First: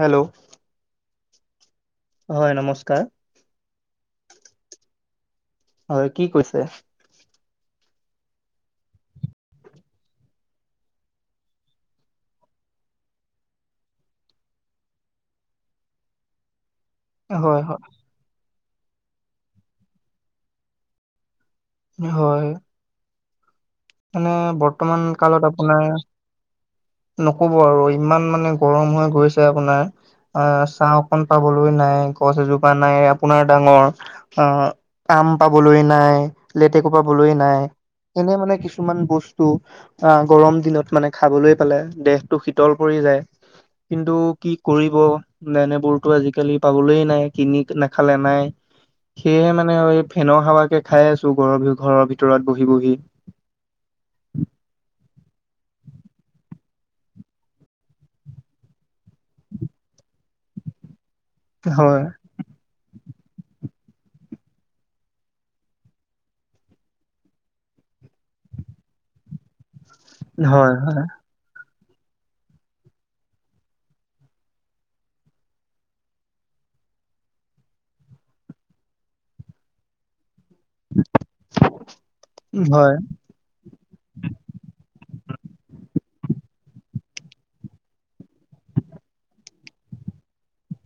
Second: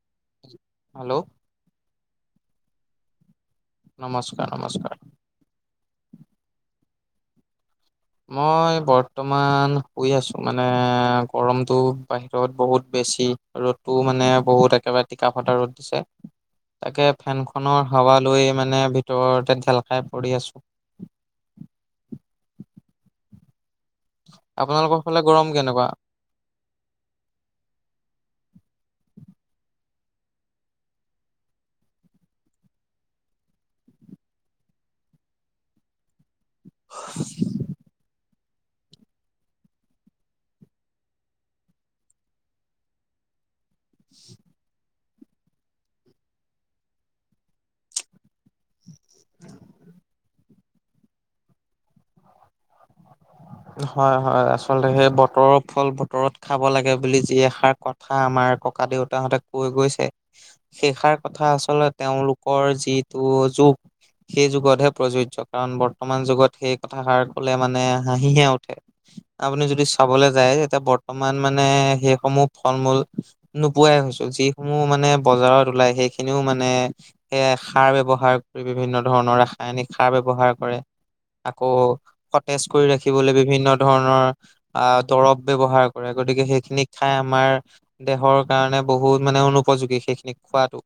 Hello. Hello. হয়, নমস্কাৰ। নমস্কাৰ, নমস্কাৰ। হয়, কি কৈছে? মই বৰ্তমান শুই আছোঁ, মানে গৰমটো বাহিৰত বহুত বেছি। ৰ'দটো মানে বহুত একেবাৰে টিকা ফটা ৰ'দ দিছে। [unintelligible] তাকে ফেন হয় খনৰ হাৱা লৈ মানে ভিতৰতে ঢেল খাই পৰি আছোঁ। হয়। মানে আপোনালোকৰ বৰ্তমান ফালে গৰম কালত আপোনাৰ কেনেকুৱা নক'ব আৰু ইমান মানে গৰম হৈ গৈছে আপোনাৰ আ, ছাহ অকণ পাবলৈ নাই, গছ এজোপা নাই আপোনাৰ ডাঙৰ আ, আম পাবলৈ নাই, লেতেকু পাবলৈ নাই এনে মানে কিছু ছুমান বস্তু আ, গৰম দিনত মানে খাবলৈ পালে দেহটো শীতল পৰি যায়। কিন্তু কি কৰিব এনেবোৰতো আজিকালি পাবলৈ নাই, কিনি নাখালে নাই। সেয়েহে মানে আৰু এই ফেনৰ হাৱাকে খাই আছোঁ ঘৰৰ বিহ-ঘৰৰ ভিতৰত বহি বহি। হয় হয়, আচলতে সেই বতৰৰ ফল বতৰত খাব লাগে বুলি যি এষাৰ কথা আমাৰ ককা দেউতাহঁতে কৈ গৈছে সেইষাৰ কথা আচলতে হয়, তেওঁলোকৰ যিটো যুগ সেই যুগতহে প্ৰযোজ্য কাৰণ বৰ্তমান যুগত সেই কথাষাৰ ক'লে মানে হাঁহিহে উঠে। আপুনি যদি চাবলে যায় হয়, এতিয়া হয়, বৰ্তমান ইমান মানে সেইসমূহ ফল মূল নোপোৱায়ে হৈছোঁ, যিসমূহ মানে বজাৰত ওলাই সেইখিনিও মানে সেয়ে সাৰ ব্যৱহাৰ কৰি বিভিন্ন ধৰণৰ, ৰাসায়নিক সাৰ ব্যৱহাৰ কৰে। আকৌ সতেজ কৰি হয়, ৰাখিবলৈ বিভিন্ন ধৰণৰ আ, দৰৱ ব্যৱহাৰ কৰে গতিকে সেইখিনিক খাই আমাৰ দেহৰ কাৰণে বহুত মানে অনুপযোগী সেইখিনিক খোৱাটো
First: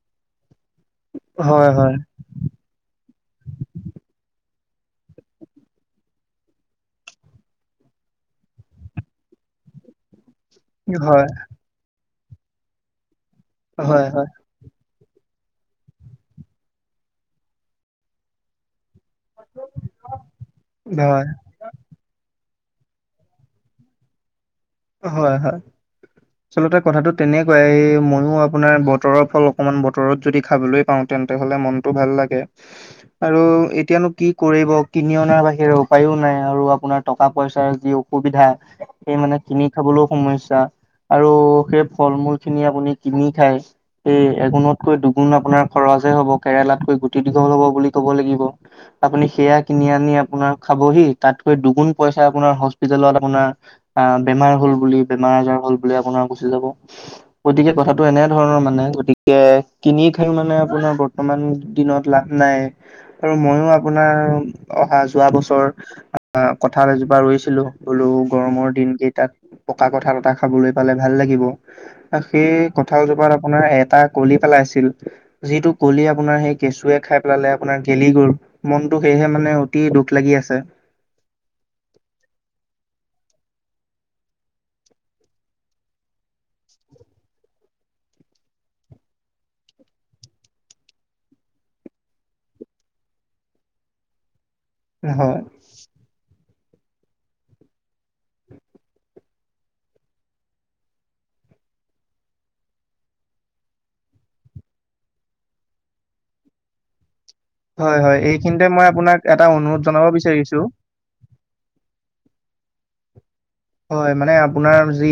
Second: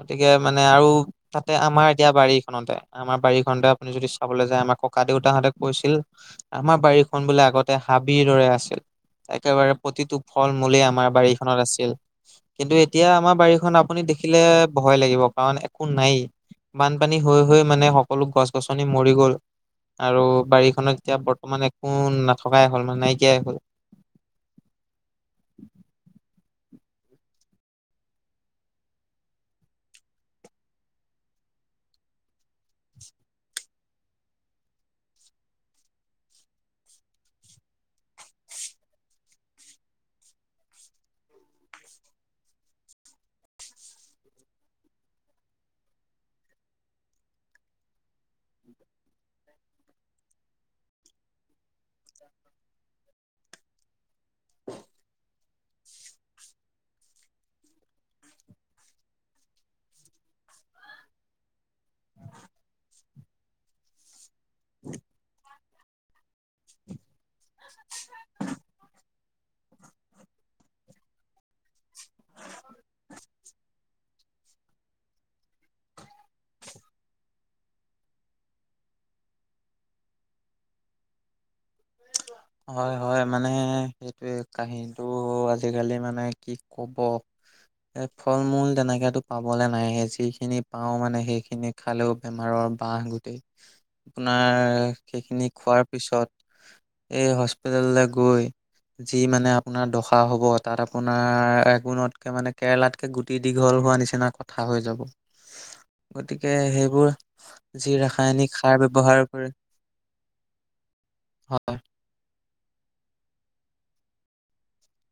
গতিকে মানে আৰু তাতে হয়, হয়, আমাৰ এতিয়া বাৰীখনতে আমাৰ বাৰীখনতে আপুনি যদি চাবলৈ যায় আমাৰ ককা দেউতাহঁতে কৈছিল আমাৰ বাৰীখন বোলে আগতে হাবিৰ দৰে আছিল, একেবাৰে প্ৰতিটো ফল মূলে আমাৰ হয়, বাৰীখনত আছিল কিন্তু এতিয়া আমাৰ বাৰীখন আপুনি হয়, হয়। দেখিলে ভয় লাগিব কাৰণ একো নায়েই, বানপানী হৈ হৈ মানে সকলো গছ গছনি মৰি গ'ল। আৰু বাৰীখনত এতিয়া বৰ্তমান একো নাথকাই হ'ল মানে নাইকিয়াই হ'ল। হয় হয়। আচলতে কথাটো তেনেকুৱাই, ময়ো আপোনাৰ বতৰৰ ফল অকমান বতৰত যদি খাবলৈ পাওঁ তেন্তে হ'লে মনটো ভাল লাগে। আৰু এতিয়ানো কি কৰিব কিনি অনাৰ বাহিৰে উপায়ও নাই আৰু আপোনাৰ টকা পইচাৰ যি সুবিধা সেই মানে কিনি খাবলৈও সমস্যা আৰু সেই ফল মূলখিনি আপুনি কিনি খায় এই এগুণতকৈ দুগুণ আপোনাৰ খৰচে হ'ব, কেৰেলাতকৈ গুটি দীঘল হ'ব বুলি ক'ব লাগিব। আপুনি সেয়া কিনি আনি আপোনাৰ খাবহি তাতকৈ দুগুণ পইচা আপোনাৰ হস্পিতেলত আপোনাৰ আহ, বেমাৰ হ'ল বুলি, বেমাৰ আজাৰ হ'ল বুলি আপোনাৰ গুচি যাব। গতিকে কথাটো এনেধৰণৰ মানে গতিকে কিনি খাই মানে আপোনাৰ বৰ মান দিনত লাভ নাই। আৰু ময়ো আপোনাৰ অহা যোৱা বছৰ কঠাল এজোপা ৰুইছ ছিলো, বুলো গৰমৰ দিনকেইটাত পকা কঁঠাল এটা খাবলৈ পালে ভাল লাগিব। সেই কঁঠালজোপাত আপোনাৰ এটা কলি পেলাইছিল যিটো কলি আপোনাৰ সেই কেঁচুৱে খাই পেলালে আপোনাৰ গেলি‌ গল। মনটো সেয়েহে মানে অতি দুখ লাগি আছে। হয় হয় মানে সেইটোৱে কাহিনীটো আজিকালি মানে কি কব। এ ফল মূল তেনেকটো পাবলে নাইহে যিখিনি পাওঁ মানে সেইখিনিক। খালেও বেমাৰৰ বাহ গোটেই আপোনাৰ হয় সেইখিনি খোৱাৰ পিছত। এই হস্পিতেলৈ গৈ। যি মানে আপোনাৰ দখা হ'ব তাত আপোনাৰ এগুণতকে মানে কেৰেলাত। কে গুটি দীঘল হোৱা নিচিনা কথা হৈ যাব। [unintelligible] গতিকে সেইবোৰ। যি হয় হয় ৰাসায়নিক এইখিনিতে সাৰ মই আপোনাক ব্যৱহাৰ এটা কৰে অনুৰোধ জনাব বিচাৰিছোঁ। অহ। হয় মানে আপোনাৰ যি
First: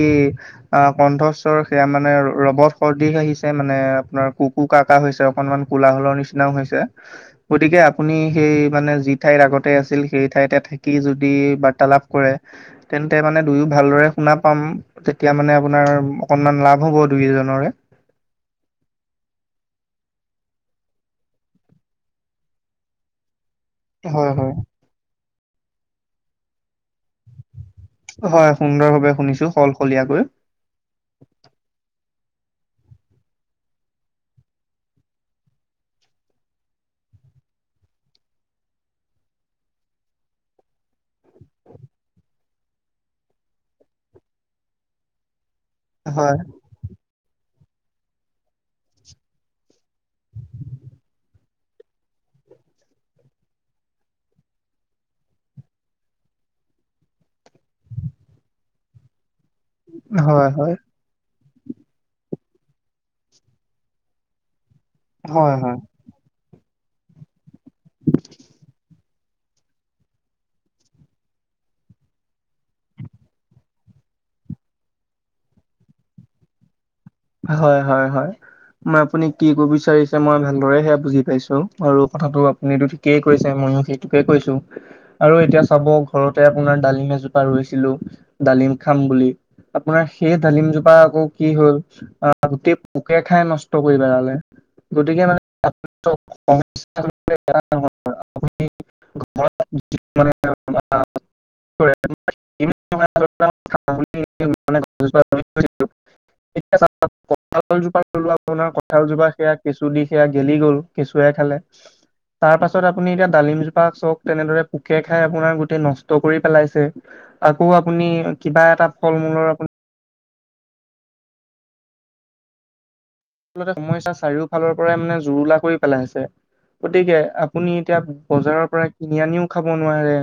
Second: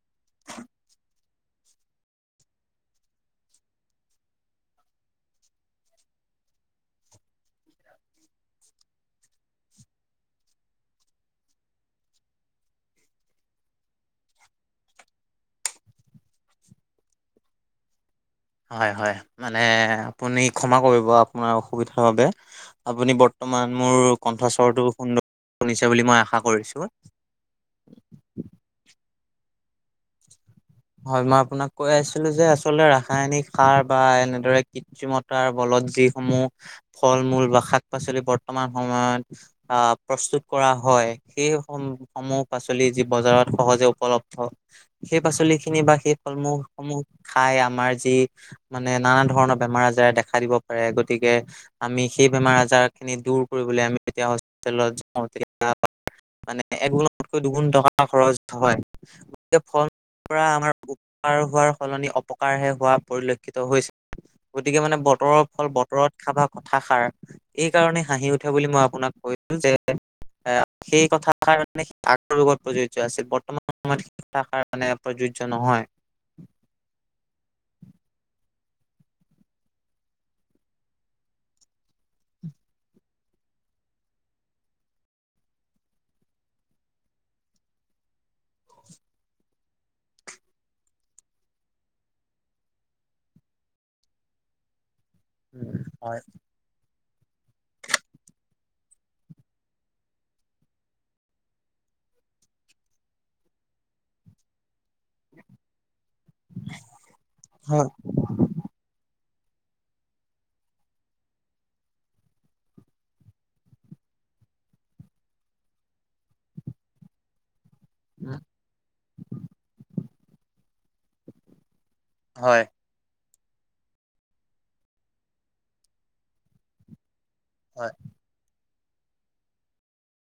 অহ কণ্ঠ। ৰ সেয়া মানে ৰ 'বত সদৃশ আহিছে মানে আপোনাৰ কু কু কা কা হৈছে অকনমান। কোলাহলৰ নিচিনাও হৈছে। গতিকে আপুনি সেই মানে যি ঠাইত আগতে আছিল সেই ঠাইতে থাকি যদি বাৰ্তা লাভ। কৰে। তে মানে দুয়ো ভালদৰে শুনা পাম। তেতিয়া মানে আপোনাৰ অকনমান লাভ হ'ব দুইজনৰে। হয় হয় মানে আপুনি ক্ষমা কৰিব আপোনাৰ অসুবিধাৰ বাবে আপুনি ব। ৰ্তমান মোৰ হয়, হয়, কণ্ঠস্বৰটো সুন্দৰ শুনিছে বুলি মই আশা কৰিছো। অ হয় সুন্দৰ ভাৱে শুনিছো সলসলীয়াকৈ। হয়। মই আপোনাক কৈ আছিলো যে আচলতে ৰাসায়নিক সাৰ বা এনেদৰে কৃত্ৰিমত। তাৰ ফলত যিসমূহ ফল মূল বা শাক পাচলি বৰ্তমান সময়ত। আহ প্ৰস্তুত কৰা হয়। সেই সম সমূহ পাচলি যি বজাৰত সহজে উপলব্ধ। সেই পাচলি খিনি বা সেই হয়, ফলমূল সমূহ খাই আমাৰ যি। মানে নানা ধৰণৰ বেমাৰ আজাৰ দেখা দিব পাৰে গতিকে। আমি সেই বেমাৰ আজাৰ খিনি দূৰ কৰিবলে আমি যেতিয়া হস্পিতেল যাওঁ তেতিয়া। মানে একগুণতকৈ দুগুণ টকা খৰচ হয় গতিকে ফল। পৰা হয়, হয়, আমাৰ উপকাৰ হোৱাৰ সলনি অপকাৰহে হোৱা পৰিলক্ষিত হৈছে গতিকে মানে। বতৰৰ হয়, হয়। ফল বতৰত খাবা কথাষাৰ। এই কাৰণে হাঁহি উঠে বুলি মই আপোনাক কৈছো যে। এ সেই কথাষাৰ কাৰণে আগৰ যুগত প্ৰযোজ্য আছিল বৰ্তমান সময়ত শিক্ষাৰ কাৰণে প্ৰযোজ্য নহয়। এ হয় হয় হয়। মই আপুনি কি কব বিচাৰিছে। মই ভালদৰে সেয়া বুজি পাইছোঁ আৰু কথাটো আপুনিতো থি। কেই কৈছে ময়ো সেইটোকে কৈছো। আৰু এতিয়া চাব ঘৰতে আপোনাৰ ডালিম এজোপা ৰুইছিলোঁ ডালিম খাম বুলি। আপোনাৰ সেই ডালিম জোপা আকৌ কি হ'ল। অহ গোটেই পোকে খাই নষ্ট কৰি পেলালে গতিকে মানে। উম হয়। অ [unintelligible] [unintelligible] ৰোলো আও হয়। আপোনাৰ কঁঠালজোপা সেয়া কেঁচু দি সেয়া গেলি গ'ল কেঁচুৱে খালে। তাৰ পাছত আপুনি এতিয়া ডালিম জোপা চক তেনেদৰে পোকে খাই আপোনাৰ গোটেই নষ্ট কৰি পেলাইছে। আকৌ আপুনি কিবা এটা ফল মূলৰ আপু। হয়। আচলতে সমস্যা চাৰিওফালৰ পৰাই মানে জুৰুলা কৰি পেলাইছে, গতিকে আপুনি এতিয়া বজাৰৰ পৰা কিনি আনিও খাব নোৱাৰে।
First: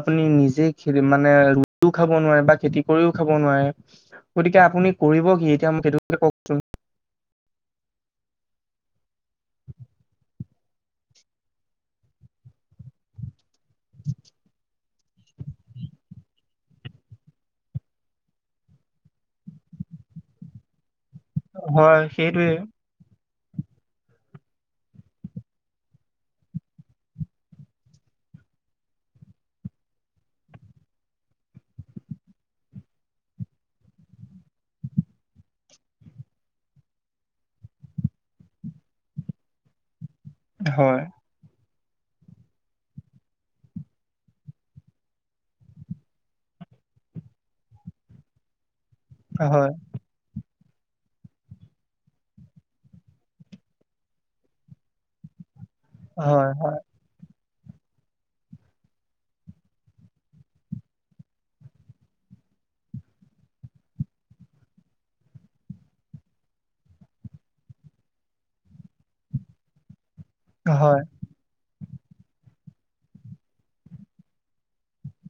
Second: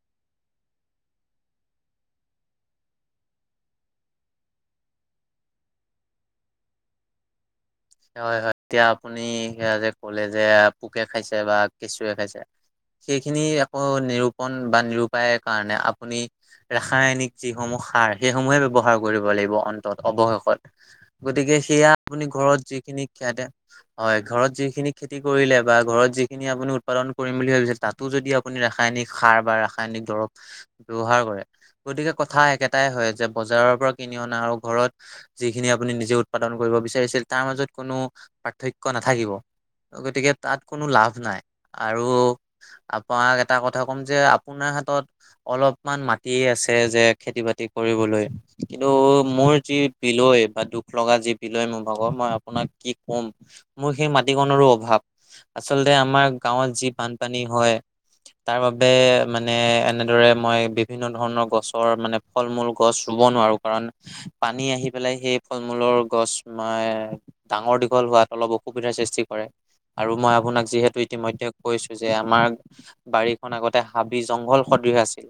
আপুনি নিজে খে মানে ৰুইও খাব নোৱাৰে বা খেতি কৰিও খাব নোৱাৰে। গতিকে আপুনি কৰিব কি এতিয়া মোক সেইটো কথা কওক। হয় হয়, এতিয়া আপুনি সেয়া যে কলে যে পোকে খাইছে বা কেঁচুৱে খাইছে। সেইখিনি আকৌ নিৰূপণ বা নিৰূপায়ৰ কাৰণে আপুনি ৰাসায়নিক যিসমূহ সাৰ সেইসমূহে ব্যৱহাৰ কৰিব লাগিব অন্তত অৱশেষত। গতিকে সেয়া হয় আপুনি সেইটোৱে ঘৰত যিখিনি খ্যাতে হয়, ঘৰত যিখিনি খেতি কৰিলে বা ঘৰত যিখিনি আপুনি উৎপাদন কৰিম বুলি ভাবিছে তাত। টো যদি আপুনি ৰাসায়নিক সাৰ বা ৰাসায়নিক দৰৱ। ব্যৱহাৰ কৰে, গতিকে কথা একেটাই হয় যে বজাৰৰ পৰা কিনি অনা আৰু ঘৰত যিখিনি আপুনি নিজে উৎপাদন কৰিব বিচাৰিছিল তাৰ মাজত কোনো পাৰ্থক্য নাথাকিব, গতিকে তাত কোনো হয় লাভ নাই। আৰু আপোনাক এটা কথা ক'ম যে আপোনাৰ হাতত অলপমান মাটি আছে যে খেতি বাতি কৰিবলৈ। কিন্তু মোৰ হয় যি বিলয় বা দুখ লগা যি বিলয় মোৰ ভাগৰ মই আপোনাক কি কম মোৰ সেই মাটিকনৰো অভাৱ। আচলতে আমাৰ হয় গাঁৱত হয় যি বান পানী হয়। তাৰ বাবে মানে এনেদৰে মই বিভিন্ন ধৰণৰ গছৰ মানে ফল-মূল গছ ৰুব নোৱাৰোঁ। কাৰণ পানী আহি পেলাই সেই ফল-মূলৰ গছ তোমাৰ ডাঙৰ দীঘল হোৱাত অলপ অসুবিধাৰ সৃষ্টি কৰে, আৰু মই আপোনাক হয়। যিহেতু ইতিমধ্যে কৈছো যে আমাৰ বাৰীখন আগতে হাবি-জংঘল সদৃহ আছিল।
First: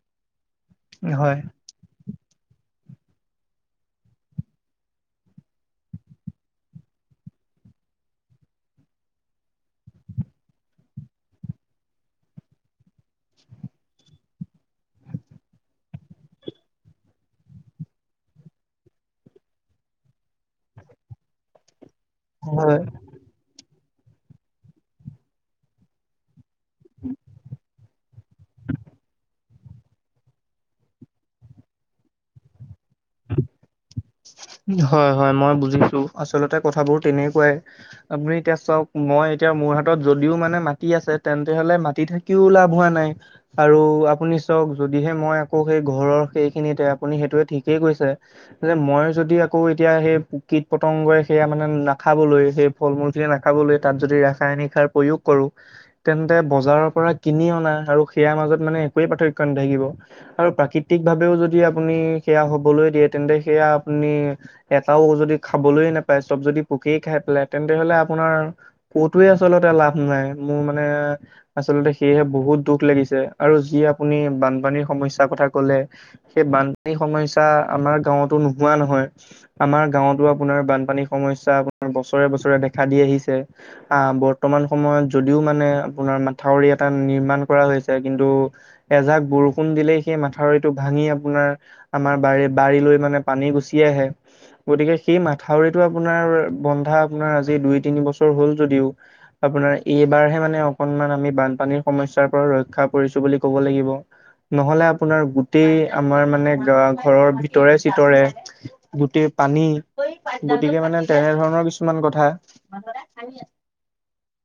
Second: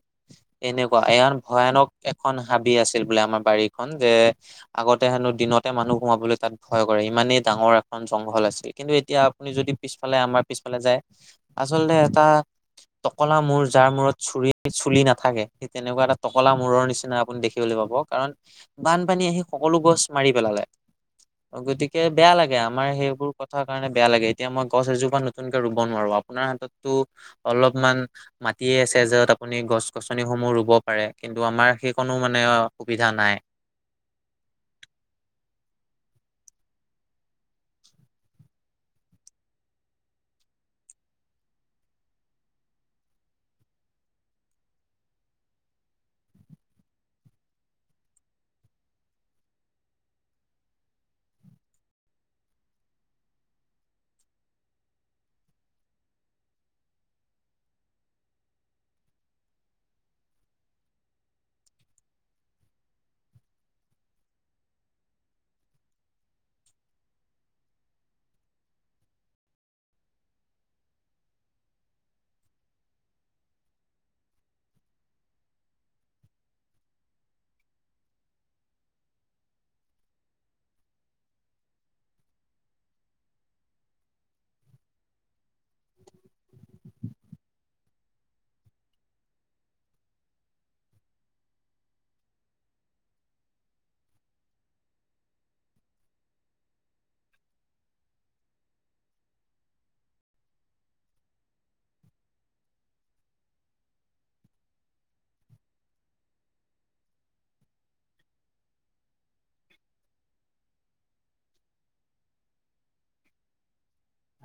এনেকুৱা হয়, ইমান ভয়ানক এখন হাবি আছিল বোলে আমাৰ বাৰীখনন যে আগতে হেনো দিনতে মানুহ সোমাবলৈ তাত ভয় কৰে, ইমানেই ডাঙৰ এখন জংঘল আছিল। কিন্তু এতিয়া আপুনি যদি পিছফালে আমাৰ পিছফালে যায়। আচলতে এটা টকলা মূৰ যাৰ মূৰত চুৰি চুলি নাথাকে, সেই তেনেকুৱা এটা টকলা মূৰৰ নিচিনা আপুনি দেখি [unintelligible] কাৰণ, বানপানী আহি সকলো গছ মাৰি পেলালে। অ' গতিকে বেয়া লাগে, হয়, আমাৰ সেইবোৰ কথা কাৰণে বেয়া লাগে, এতিয়া মই গছ এজোপা নতুনকে ৰুব নোৱাৰো। আপোনাৰ হাততটো অলপমান মাটিয়ে আছে, য'ত আপুনি গছ-গছনিসমূহ ৰুব পাৰে, কিন্তু আমাৰ সেইকনো মানে আও সুবিধা নাই। হয় হয় মই বুজি পালোঁ, আচলতে কথাবোৰ তেনেকুৱাই। আপুনি এতিয়া চাওক মই এতিয়া মোৰ হাতত যদিও মানে মাটি আছে তেন্তে হলে মাটি [unintelligible] তেওঁ লাভ হোৱা নাই। আৰু আপুনি চাওক, যদিহে মই আকৌ' সেই ঘৰৰ সেইখিনিতে আপুনি সেইটোয়ে ঠিক। কে কৈছে। যে মই যদি আকৌ এতিয়া সেই কীট-পতংগই সেয়া মানে নাখাবলৈ। সেই- ফল-মূল খিনি নাখাবলৈ তাত যদি ৰাসায়নিক সাৰ প্ৰয়োগ কৰো। তেন্তে বজাৰৰ পৰা কিনি অনা আৰু সেয়াৰ মাজত মানে একোৱে পাৰ্থক্য নাথাকিব। আৰু প্ৰাকৃতিক ভাৱেও যদি আপুনি সেয়া হবলৈ দিয়ে তেন্তে সেয়া আপুনি এটাও যদি খাবলৈ নেপায়, চব যদি পোকেই খাই পেলাই। তেন্তে হলে আপোনাৰ ক'তোৱে আচলতে লাভ নাই। মোৰ মানে আচলতে সেয়েহে বহুত দুখ লাগিছে। আৰু যি আপুনি বানপানীৰ সমস্যাৰ কথা ক'লে সেই বানপানী সমস্যা আমাৰ গাঁৱতো নোহোৱা নহয়। আমাৰ গাঁৱতো আপোনাৰ বানপানীৰ সমস্যা আপোনাৰ বছৰে-বছৰে দেখা দি আহিছে। আহ', বৰ্তমান সময়ত যদিও মানে আপোনাৰ মাথাউৰি এটা নিৰ্মাণ কৰা হৈছে। কিন্তু এজাক বৰষুণ দিলেই সেই মাথাউৰিটো ভাঙি আপোনাৰ আমাৰ বাৰী-বাৰীলৈ মানে পানী গুচি আহে। গতিকে, সেই মাথাউৰিটো আপোনাৰ বন্ধা আপোনাৰ আজি দুই-তিনি বছৰ হ'ল যদিওঁ আপোনাৰ এইবাৰহে মানে অকনমান আমি বানপানীৰ সমস্যাৰ পৰা ৰক্ষা পৰিছোঁ বুলি ক'ব লাগিব। নহ'লে আপোনাৰ গোটেই আমাৰ মানে ঘৰৰ ভিতৰে-চিতৰে গোটেই পানী। গতিকে মানে তেনে ধৰণৰ কিছুমান কথা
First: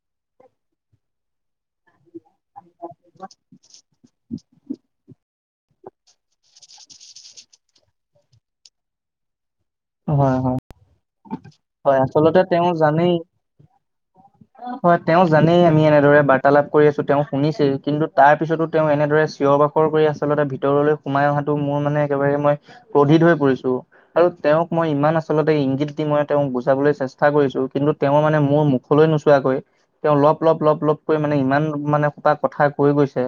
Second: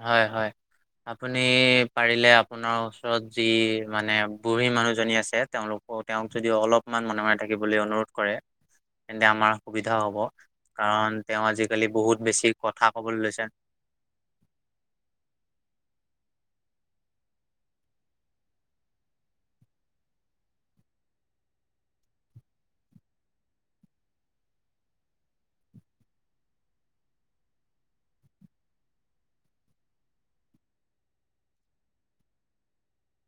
হয়, হয়, আপুনি পাৰিলে আপোনাৰ ওচৰত যি মানে বুঢ়ী মানুহজনী আছে, তেওঁলোকৰ তেওঁক যদি অলপমান মনে- মনে থাকিবলৈ অনুৰোধ কৰে, তেন্তে আমাৰ সুবিধা হ'ব, হয় হয় কাৰণ তেওঁ আজিকালি হয় বহুত আচলতে বেছি তেওঁ কথা জানেই ক'বলৈ লৈছে। [inaudible] হয়, তেওঁ জানেই, আমি এনেদৰে বাৰ্তালাপ কৰি আছোঁ। তেওঁ শুনিছেই, কিন্তু তাৰ পিছতো তেওঁ এনেদৰে চিঞৰ বাখ [unintelligible] আচলতে ভিতৰলৈ সোমাই অহাটো মোৰ মানে একেবাৰে মই ক্ৰোধিত হৈ পৰিছোঁ। তেওঁক মই ইমান আচলতে ইংগিত দি মই তেওঁক বুজাবলৈ চেষ্টা কৰিছো। কিন্তু তেওঁ মানে মোৰ মুখলৈ নোচোৱাকৈ তেওঁ লগপ-লগপ-লগপ-লগপ কৈ মানে ইমান মানে সোপা কথা কৈ গৈছে।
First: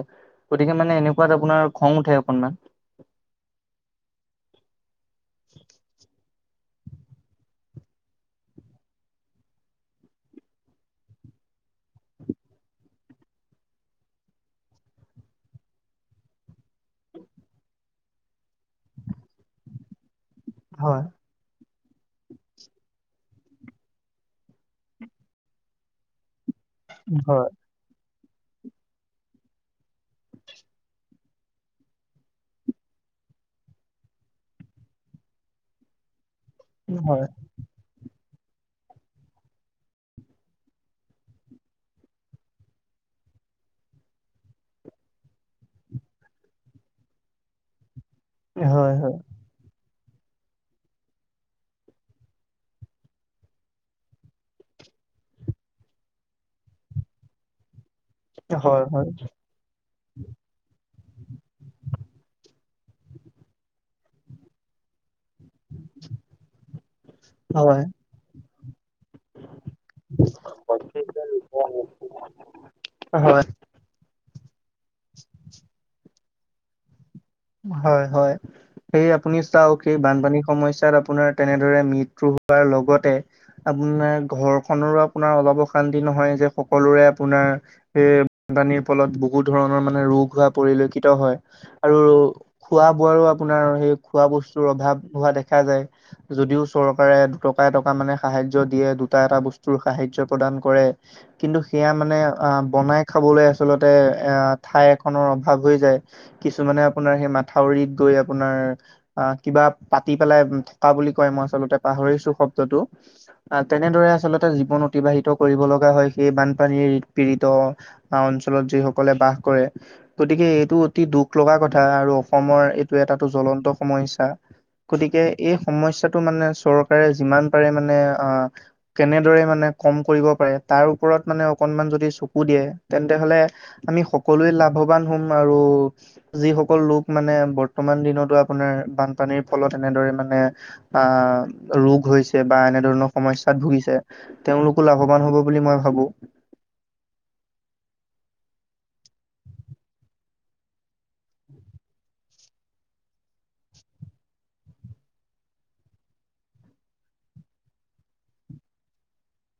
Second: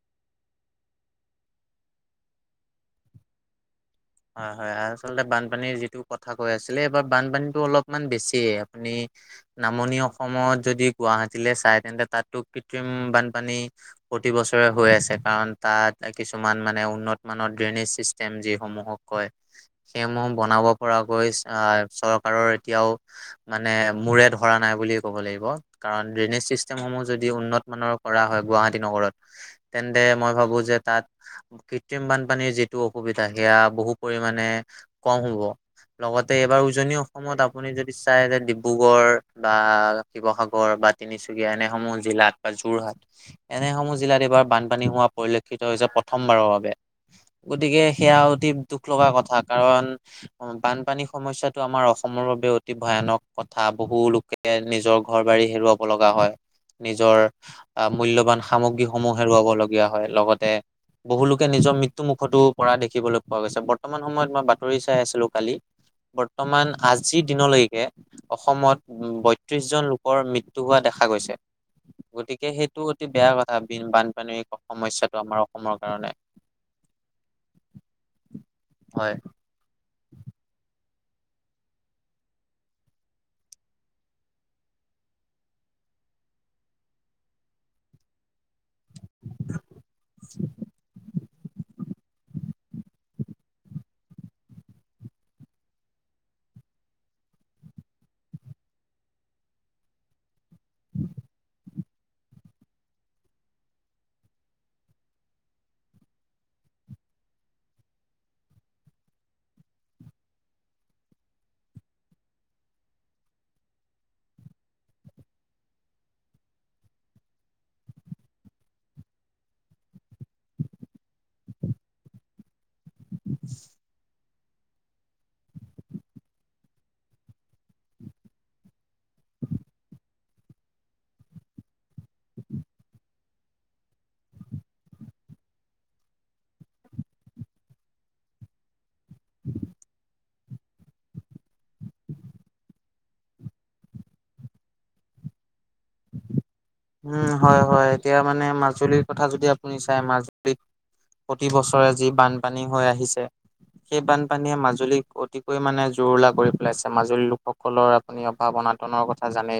গতিকে মানে এনেকুৱাত আপোনাৰ খং উঠে অকনমান। হয়, হয়, আচলতে বানপানীৰ যিটো কথা কৈ আছিলে, এইবাৰ বানপানীতটো অলপমান বেছিয়েই। আপুনি নামনি অসমত যদি গুৱাহাটীলৈ চাই তেন্তে তাতো কৃত্ৰিম বানপানী প্ৰতিবছৰে হৈ আছে, কাৰণ তাত কিছুমান মানে উন্নতমানৰ ড্ৰেইনেজ ছিষ্টেম যিসমূহক কয়, সেইসমূহ বনাব হয় পৰাকৈ আহ চৰ কাৰৰ এতিয়াও মূৰে ধৰা নাই বুলিয়েই ক'ব লাগিব। কাৰণ ড্ৰেনিজ চিছ ষ্টেম সমূহ যদি হয় উন্নত মানৰ কৰা হয়, গুৱাহাটী নগৰত, তেন্তে মই ভাবো যে তাত কৃত্ৰিম বানপানীৰ যিটো অসুবিধা সেয়া বহুত পৰিমাণে কম হ'ব। লগতে এইবাৰ উজনি হয় অসমত আপুনি যদি চাই যে ডিব্ৰুগড় বা শিৱসাগৰ বা তিনিচুকীয়া এনেসমূহ জিলাত বা যোৰহাট, এনেসমূহ জিলাত এইবাৰ বানপানী হোৱা পৰিলক্ষিত হৈছে প্ৰথমবাৰৰ বাবে। গতিকে সেয়া অতি দুখ হয় লগা হয় কথা, কাৰণ বানপানী সমস্যাটো আমাৰ অসমৰ বাবে অতি ভয়ানক কথা। বহু লোকে নিজৰ ঘৰ-বাৰী হেৰুৱাব লগা হয়। নিজৰ মূল্যবান হয় হয় সামগ্ৰীসমূহ হেৰুৱাব লগ গীয়া হয়। লগতে বহুলোকে নিজৰ মৃত্যু মুখতো পৰা দেখিবলৈ পোৱা গৈছে। বৰ্তমান সময়ত মই বাতৰি চাই আছিলো কালি, বৰ্তমান আজিৰ দিনলৈকে হয় অসমত উ, বত্ৰিশ জন লোকৰ মৃত্যু হোৱা দেখা গৈছে। গতিকে সেইটো অতি বেয়া হয় কথা। বানপানীৰ সমস্যাটো আমাৰ অসমৰ কাৰণে হয়, হয়, সেই হয় আপুনি [unintelligible] বানপানী সমস্যাত আপোনাৰ তেনেদৰে মৃত্যু হোৱাৰ লগতে আপোনাৰ ঘৰখনৰো আপোনাৰ অলপ অশান্তি নহয় যে, সকলোৰে আপোনাৰ এ, বানপানীৰ ফলত বহুত ধৰণৰ মানে ৰোগ হোৱা পৰিলক্ষিত হয় আৰু খোৱা বোৱাৰো আপোনাৰ সেই খোৱা বস্তুৰ অভাৱ হোৱা দেখা যায়। যদিও চৰকাৰে দুটকা-এটকা মানে সাহাৰ্য্য দিয়ে, দুটা-এটা বস্তুৰ সাহাৰ্য্য প্ৰদান কৰে কিন্তু সেয়া মানে আহ বনাই খাবলৈ আচলতে এইয়া ঠাই এখনৰ অভাৱ হৈ যায়। কিছুমানে আপোনাৰ সেই মাথাউৰিত গৈ আপোনাৰ আহ কিবা পাতি পেলাই থকা বুলি কয় মই আচলতে পাহৰিছো শব্দটো আহ তেনেদৰে আচলতে জীৱন অতিবাহিত কৰিব লগা হয় সেই বানপানীৰ পীড়িত গাওঁ অঞ্চলত যিসকলে বাস কৰে, গতিকে এইটো অতি দুখ লগা কথা কথা আৰু অসমৰ এইটো এটাটো জ্বলন্ত সমস্যা। গতিকে এই সমস্যাটো মানে চৰকাৰে যিমান পাৰে মানে আহ কেনেদৰে মানে কম কৰিব পাৰে তাৰ ওপৰত মানে অকনমান যদি চকু দিয়ে তেন্তে হলে আমি সকলোৱে লাভৱান হম আৰু যিসকল লোক মানে বৰ্তমান দিনতো আপোনাৰ বানপানীৰ ফলত এনেদৰে মানে আহ ৰোগ হৈছে বা এনে ধৰণৰ সমস্যাত ভুগিছে তেওঁলোকো লাভৱান হব বুলি মই ভাবো উম হয় হয় এতিয়া মানে মাজুলীৰ কথা যদি আপুনি চাই, মাজুলীত প্ৰতিবছৰে যি বানপানী হৈ আহিছে সেই বানপানীয়ে মাজুলীক অতিকৈ মানে জুৰুলা কৰি পেলাইছে, মাজুলী লোকসকলৰ আপুনি অভাৱ অনাটনৰ কথা জানেই